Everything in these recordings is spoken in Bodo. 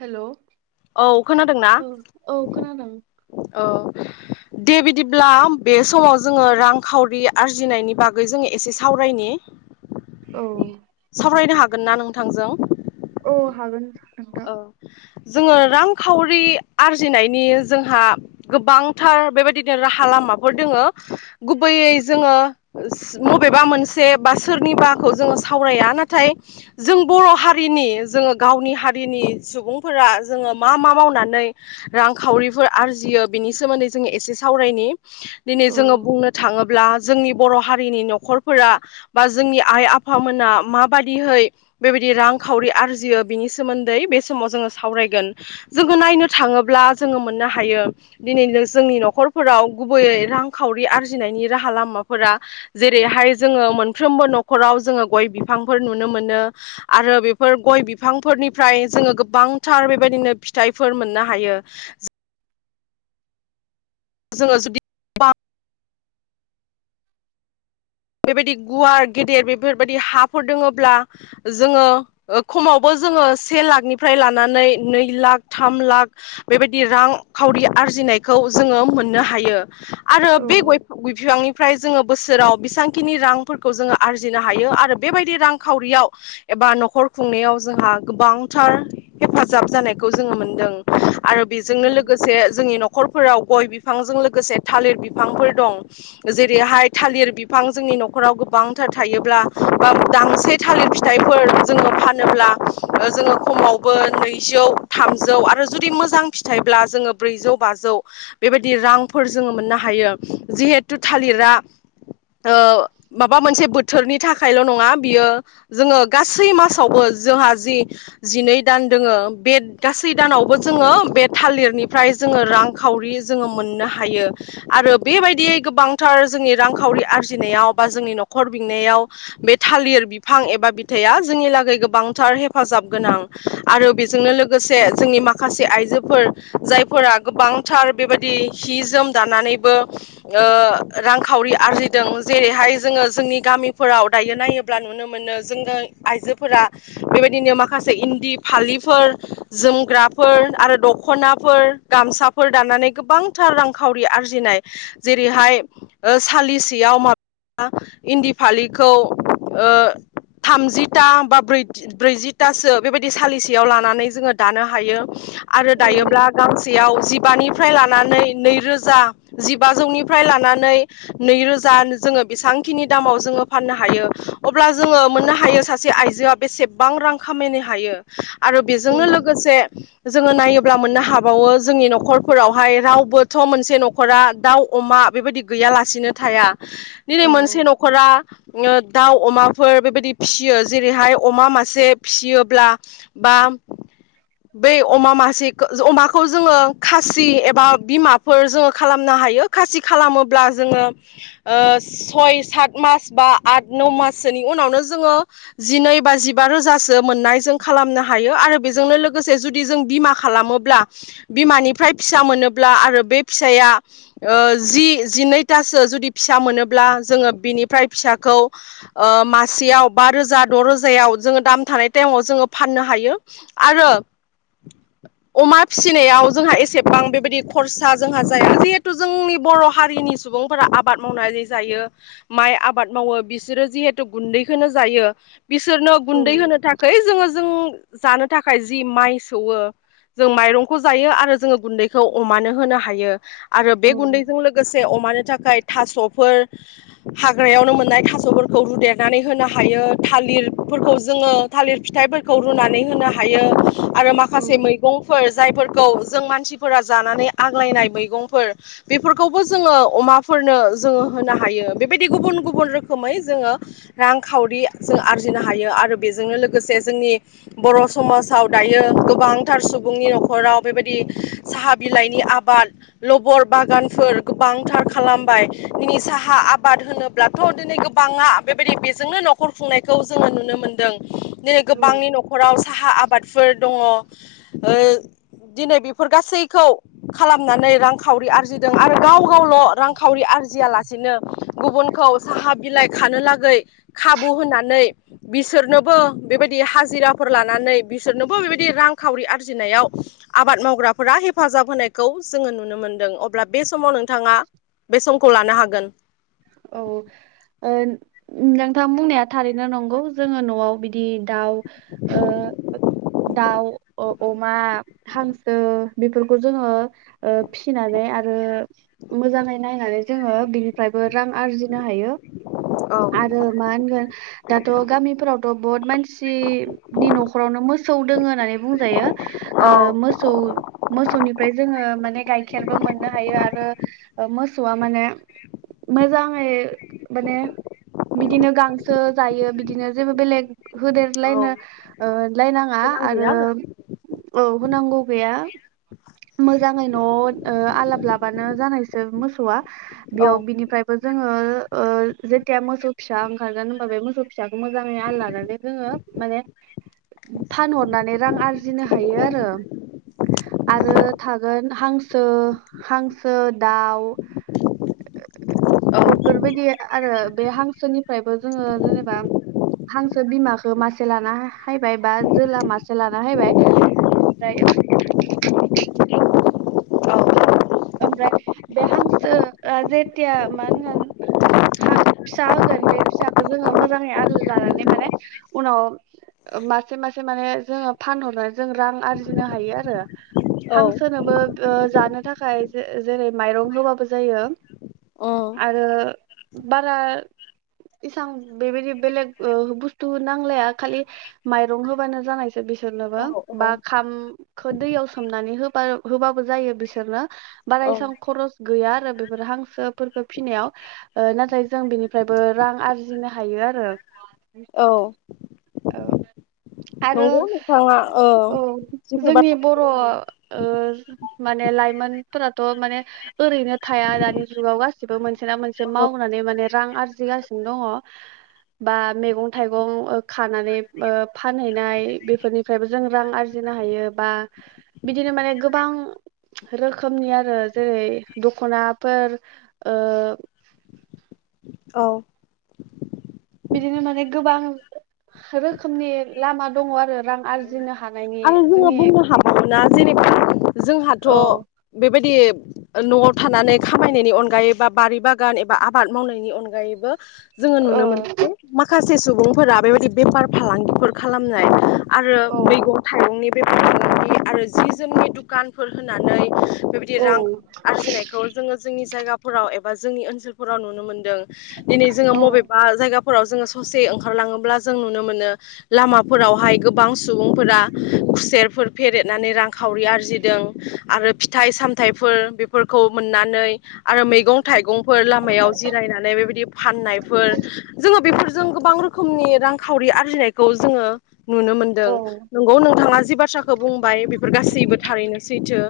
हेल'? औ खोनादोंना औ ना? खोनादों औ। दे बिदिब्ला बे समाव जोङो रांखावरि आरजिनायनि बागै जोङो एसे सावरायनि। [unintelligible] औ सावरायनो हागोन ना नोंथांजों? औ हागोन। नोंथां औ। जोङो रांखावरि आरजिनायनि जोंहा गोबांथार बेबायदिनो राहा ला माफोर दोङो गुबैयै जोङो सो मबेबा मोनसे बा सोरनिबाखौ जोङो सावराया नाथाय जों बर' हारिनि जोङो गावनि हा रिनि सुबुंफोरा जोङो मा मा मावनानै रांखावरिफोर आरजियो बिनि सोमोन्दै जों एसे सावरायनि। दिनै औ जोङो बुंनो थाङोब्ला जोंनि बर' हारिनि न'खरफोरा बा जोंनि आइ आफामोना माबादिहै बेबायदि रांखावरि आर्जियो बिनि सोमोन्दै बे समाव जोङो सावरायगोन। जोङो नायनो थाङोब्ला जोङो मोननो हायो दिनै जोंनि न'खरफोराव गुबैयै रांखावरि आरजिनायनि राहा लामाफोरा जेरैहाय जोङो मोनफ्रोमबो न'खराव जोङो गय बिफांफोर नुनो मोनो आरो बेफोर गय बिफांफोरनि फ्राय जोङो गोबांथार बेबायदिनो फिथाइफोर मोननो हायो जोङो जुदि [unintelligible] बेबायदि गुवार गेदेर बेफोरबायदि हाफोर दोङोब्ला जोङो ओ खमावबो जोङो से लाखनिफ्राय लानानै नै लाख थाम लाख बेबायदि रांखावरि आरजि नायखौ जोङो मोननो हायो आरो औ बे गय गय बिफांनिफ्राय जोङो बोसोराव बिसां खिनि रांफोरखौ जोङो आरजिनो हायो आरो बेबायदि रांखावरियाव एबा न'खर खुंनायाव जोंहा गोबांथार हेफाजाब जानायखौ जोङो मोनदों। आरो औ बेजोंनो लोगोसे जोंनि न'खर फोराव गय बिफांजों लोगोसे थालिर बिफांफोर दं जेरैहाय थालिर बि बिफां जोंनि न'खराव गोबांथार थायोब्ला बा दांसे थालिर फिथाइफोर जोङो फानोब्ला जोङो खमावबो नैजौ थामजौ आरो जुदि मोजां फिथाइब्ला जोङो ब्रैजौ बाजौ बेबायदि रांफोर जोङो मोननो हायो। जिहेथु थालिरा ओ माबा मोनसे बोथोरनि थाखायल' नङा बियो जोङो गासै मासावबो जोंहा जि जिनै दान दोङो बे गासै दानावबो जोङो बे थालिरनिफ्राय जोङो रांखावरि जोङो मोननो हायो। आरो बेबायदियै गोबांथार जोंनि रांखावरि आरजिनायाव बा जोंनि न'खर बेंनायाव बे थालिर बिफां एबा बिथथाइया जोंनि लागै गोबां हेफाजाब गोनां। आरो बेजोंनो लोगोसे जोंनि माखासे आइजोफोर जायफोरा गोबांथार बेबायदि हि जोम दानानैबो ओ रांखावरि आरजि दों। जेरैहाय जोङो जोंनि गामिफोराव दायो नायोब्ला नुनो मोनो जोंनो आइजोफोरा बेबायदिनो माखासे इन्दि फालिफोर जोमग्राफोर आरो दख'नाफोर गामसाफोर दानानै गोबांथार रांखावरि आरजिनाय जेरैहाय ओ सालिस सियाव माबा इन्दि फालिखौ ओ थामजिथा बा ब्रैजिथासो बेबायदि सालिसेयाव लानानै जोङो दानो हायो। आरो औ दायोब्ला गांसेयाव जिबानिफ्राय लानानै नै रोजा जिबाजौनिफ्राय लानानै नैरोजा जा जोङो बेसांखिनि दामाव जोङो फाननो हायो। अब्ला जोङो मोननो हायो सासे आइजोआ बेसेबां रां खामायनो हायो। आरो औ बेजोंनो लोगोसे जोङो नायोब्ला मोननो हा बावो। जोंनि न'खरफोरावहाय रावबोथ' मोनसे न'खरा दाउ, अमा बेबायदि गैयालासिनो थाया दिनै मोनसे न'खरा ओ दाउ अमाफोर बेबायदि फिसियो। जेरैहाय अमा मासे फिसियोब्ला बा बै अमा मासे अमाखौ जोङो खासि एबा बिमाफोर जोङो खालामनो हायो खासि खालामोब्ला जोङो ओ सय सत मास बा आ न माससोनि उनावनो जोङो जिनै बा जिबा रोजासो मोननाय खालामनो हायो। आरो बेजोंनो लोगोसे जुदि जों बिमा खालामोब्ला बिमाफ्राय फिसा मोनोब्ला आरो बे फिसाया ओ जि जिनैथासो जुदि फिसा मोनोब्ला जोङो बिनिफ्राय फिसाखौ मासेयाव बा रोजा द' रोजायाव जोङो दाम थानाय टाइमाव जोङो फाननो हायो। आरो अमा फिसिनायाव जोंहा एसेबां बेबायदि खरसा जोंहा जाया जिहेतु जोंनि बर' हारिनि सुबुंफोरा आबाद मावनानै जायो माइ आबाद मावो बिसोरो जिहेथु गुन्दैखौनो जायो। बिसोरनो औ गुन्दै होनो थाखाय जोङो जों जानो थाखाय जि माइ सौवो जों माइरंखौ जायो आरो जोङो गुन्दैखौ अमानो होनो हायो। आरो बे गुन्दैजों लोगोसे अमानो थाखाय थास'फोर हाग्रायावनो मोननाय थास'फोरखौ रुदेरनानै होनो हायो। थालिर फोरखौ जोङो थालिर फिथाइफोरखौ रुनानै होनो हायो आरो माखासे मैगंफोर जायफोरखौ जों मानसिफोरा जानानै आग्लायनाय मैगंफोर बेफोरखौबो जोङो अमा फोरनो जोङो होनो हायो। बेबायदि गुबुन गुबुन रोखोमै जोङो रांखावरि जों आरजि नों हायो। आरो बेजोंनो लोगोसे जोंनि बर' समाजाव दायो गोबांथार सुबुंनि न'खर नख'राव बेबायदि साहा बिलाइनि आबाद लब'र बागानफोर गोबांथार खालामबाय। दिनै साहा आबाद होनोब्लाथ' दिनै गोबाङा बेबायदि बेजोंनो न'खर खुंनायखौ जोङो नुनो मोनदों। दिनै औ गोबांनि न'खराव साहा आबादफोर दङ। ओ दिनै बेफोर गासैखौ खालामनानै रांखावरि आरजिदों आरो गाव गावल' रांखावरि आरजियालासेनो गुबुनखौ साहा बिलाइ खानो लागै खाबु होननानै बिसोरनोबो बेबायदि हाजिरा फोर लानानै बिसोरनोबो बेबायदि रांखावरि आरजिनायाव आबाद मावग्राफोरा हेफाजाब होनायखौ जोङो नुनो मोनदों अब्ला बे समाव नोंथाङा बे समखौ लानो हागोन औ नोंथां बुंनाया थारैनो नंगौ जोङो न'आव बिदि दि दाउ ओ दाउ अ-अमा हांसो बेफोरखौ जोङो ओ फिनानै आरो मोजाङै नायनानै जोङो बिनिफ्रायबो रां आरजिनो हायो औ आरो मा होनगोन दाथ' गामिफोरावथ' बहुत मानसि बिनि न'खरावनो मोसौ दङ होननानै बुंजायो ओ औ मोसौ मोसौ मोसौनिफ्राय जोङो माने गाइखेरबो मोननो हायो आरो मोसौआ माने मोजाङै माने बिदिनो गांसो जायो बिदिनो जेबो बेलेग होदेरलायनो ओ लायनाङा गोनां गैया आरो आंना औ बो नांगौ गैया [inaudible] मोजाङै नआव आलाब लाबानो जानायसो मोसौआ औ बेयाव बिनि [inaudible] जोङोे जेथिया मोसौ फिसा ओंखारगोन होमबा बे मोसौ फिसा मोजाङै आललानानै जोङो माने फानहरनानै रां आरजिनो हायो आरो आरो थागोन हांसो हांसो दाउ औ बेफोरबायदि आरो बे हांसोनिफ्रायबो जोङो जेनेबा हांसो बिमाखो मासे लाना हैबाय बा जोला मासे लाना हैबाय ओमफ्राय [inaudible] [inaudible] औ ओमफ्राय बे हांसो जेथिया मा होनगोन हा फिसा होगोन बे फिसाखो जोङो मोजाङै आदोर लानानै माने उनाव मासे मासे माने जोङो फानहरनानै जों रां आरजिनो हायो आरो हांसोनोबो जानो थाखाय जे जेरै माइरं होबाबो जायो औ आरो बारा इसां बेबायदि बेलेग बुस्थु नांलाया खालि माइरं होबानो जानायसो बिसोरनोबो औ बा खामखो दैयाव सोमनानै होबा होबाबो जायो बिसोरनो बारा औ इयां खर गैया आरो बेफोर हांसोफोरखो फिनायाव नाथाय जों बेनिफ्रायबो रां आरजिनो हायो आरो औ औ आरो नंगौ नोंथाङा ओ औ जिफोर जोंनि बर' ओ बाथ्राखौ बुंदों माने लाइमोनफोराथ माने ओरैनो थाया दानि जुगाव गासिबो मोन सोना मोनसे मावनानै माने रां आरजिगासिनो दङ बा मैगं थाइगं खानानै फानहैनाय बेफोरनिफ्रायबो जों रां आरजिनो हायो बा बिदिनो माने गोबां रोखोमनि आरो जेरै दखनाफोर ओ [inaudible] औ बिदिनो माने गोबां रोखोमनि लामा दङ आरो रां आरजिनो हा आरो जोङो बुंनो हाबावोना जेनेबा जोंहाथ' औ बेबायदि नआव थानानै खामायनायनि अनगायै बा बारि बागान एबा आबाद मावनायनि अनगायैबो जोङो ओ नुनो मोनो जे माखासे सुबुंफोरा बेबायदि बेफार फालांगिफोर खालामनाय आरो औ मैगं थाइगंनि बेफार फालांगि आरो जि जोमनि दुखानफोर होनानै बेबायदि औ रां आरजिनायखौ जोङो जोंनि जायगाफोराव एबा जोंनि ओनसोलफोराव नुनो मोन दों दिनै औ मबेबा जायगा फोराव जोङो ससे ओंखारलाङोब्ला जों नुनो मोनो लामाफोरावहाय गोबां सुबुंफोरा खुसेरफोर फेरेदनानै रांखावरि आरजिदों आरो फिथाइ सामथाइफोर बेफोरखौ खौ मोननानै आरो मैगं थाइगंफोर लामायाव जिरायनानै बेबायदि फाननायफोर जोङो बेफोरजों गोबां रोखोमनि रांखावरि आरजिनायखौ जोङो नुनो मोनदों औ नंगौ नोंथाङा जि बाथ्राखौ बुंबाय बेफोर गासैबो थारैनो सैथो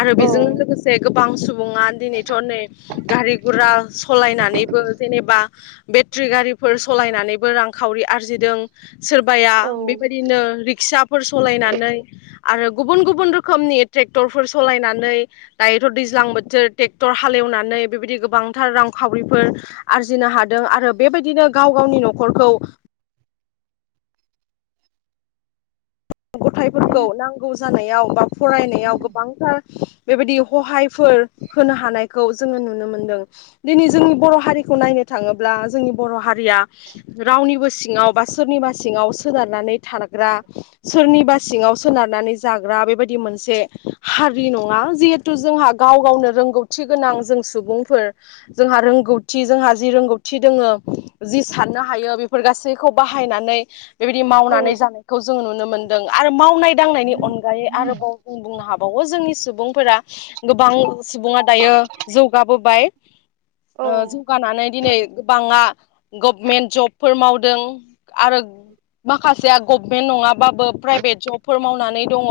आरो औ बेजोंनो लोगोसे गोबां बां सुबुङा दिनैथ नै गारि गुरा सलायनानैबो जेनेबा बेट्रि गारिफोर सलायनानैबो रांखावरि आरजिदों सोरबाया औ बेबायदिनो रिक्सा सलायनानै आरो गुब गुब रोखोमनि ट्रेक्टरफोर सलायनानै दायोथ दैज्लां बोथोर ट्रेक्टर हालेवनानै बेबायदि गोबांथार रांखावरिफोर आरजिनो हादों आरो बे बेबायदिनो गाव गावनि न'खरखौ गथाइफोरखौ नांगौ जानायाव बा फरायनायाव गोबांथार बेबायदि हहायफोर होनो हानायखौ जोङो नुनो मोनदों दिनै जोंनि बर' हारिखौ नायनो थाङोब्ला जोंनि बर' हारिया रावनिबो सिङाव बा सोरनिबा सिङाव सोनारनानै था थाग्रा सोरनिबा सिङाव सोनारनानै जाग्रा बेबायदि मोनसे हारि नङा जिहेथु जोंहा गाव गावनो रोंगौथि गोनां जों सुबुंफोर जोंहा रोंगौथि जोंहा जि रोंगौथि दोङो जि साननो हायो बेफोर गासैखौ बाहायनानै बेबायदि मावनानै जानायखौ जों नुनो मोनो मोनदों आरो मावनाय दांनायनि अनगायै आरोबाव जों बुंनो हाबावो जोंनि सुबुंफोरा गोबां सुबुङा दायो जौगाबोबाय ओ औ जौगानानै दिनै गोबाङा गभमेन्ट जबफोर मावदों आरो माखासेया गभमेन्ट नङाबा बो प्राइभेट जब मावनानै दङ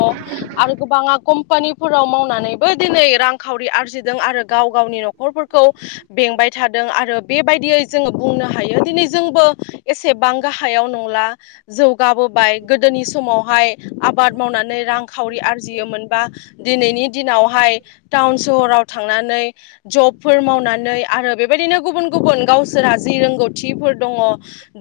आरो गोबाङा कम्पानि फोराव मावनानैबो दिनै रांखावरि आरजिदों आरो गाव गावनि न'खरफोरखौ खौ बेंबाय थादों आरो बेबायदियै जोङो बुंनो हायो दिनै जोंबो एसेबां गाहायाव नंला जौगाबोबाय गोदोनि समावहाय आबाद मावनानै रांखावरि आरजियोमोनबा दिनैनि दिनावहाय सहाव थांनानै जबफोर मावनानै आरो बेबायदिनो गुबुन गुबुन गाव सोरहा जि रोंगौथिफोर दङ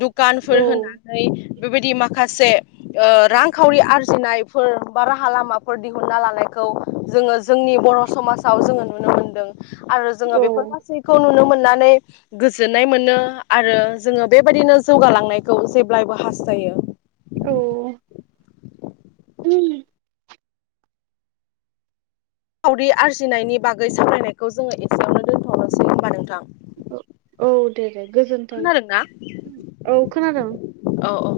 दुखानफोर होनानै बेबायदि माखासे ओ रांखावरि आरजिनायफोर बा राहा लामाफोर दिहुनना लानायखौ जोङो जोंनि बर' समाजाव जोङो नुनो मोनदों आरो जोङो बेफोर औ गासैखौ नुनो मोननानै गोजोननाय मोनो आरो जोङो बेबायदिनो जौगालांनायखौ जेब्लायबो हास्थायो औ खावरि आरजिनायनि बागै सावरायनायखौ जोङो एसेयावनो दोन्थ'नोसै होमबा नोंथां औ दे दे गोजोनथों खोनादों ना औ खोनादों औ औ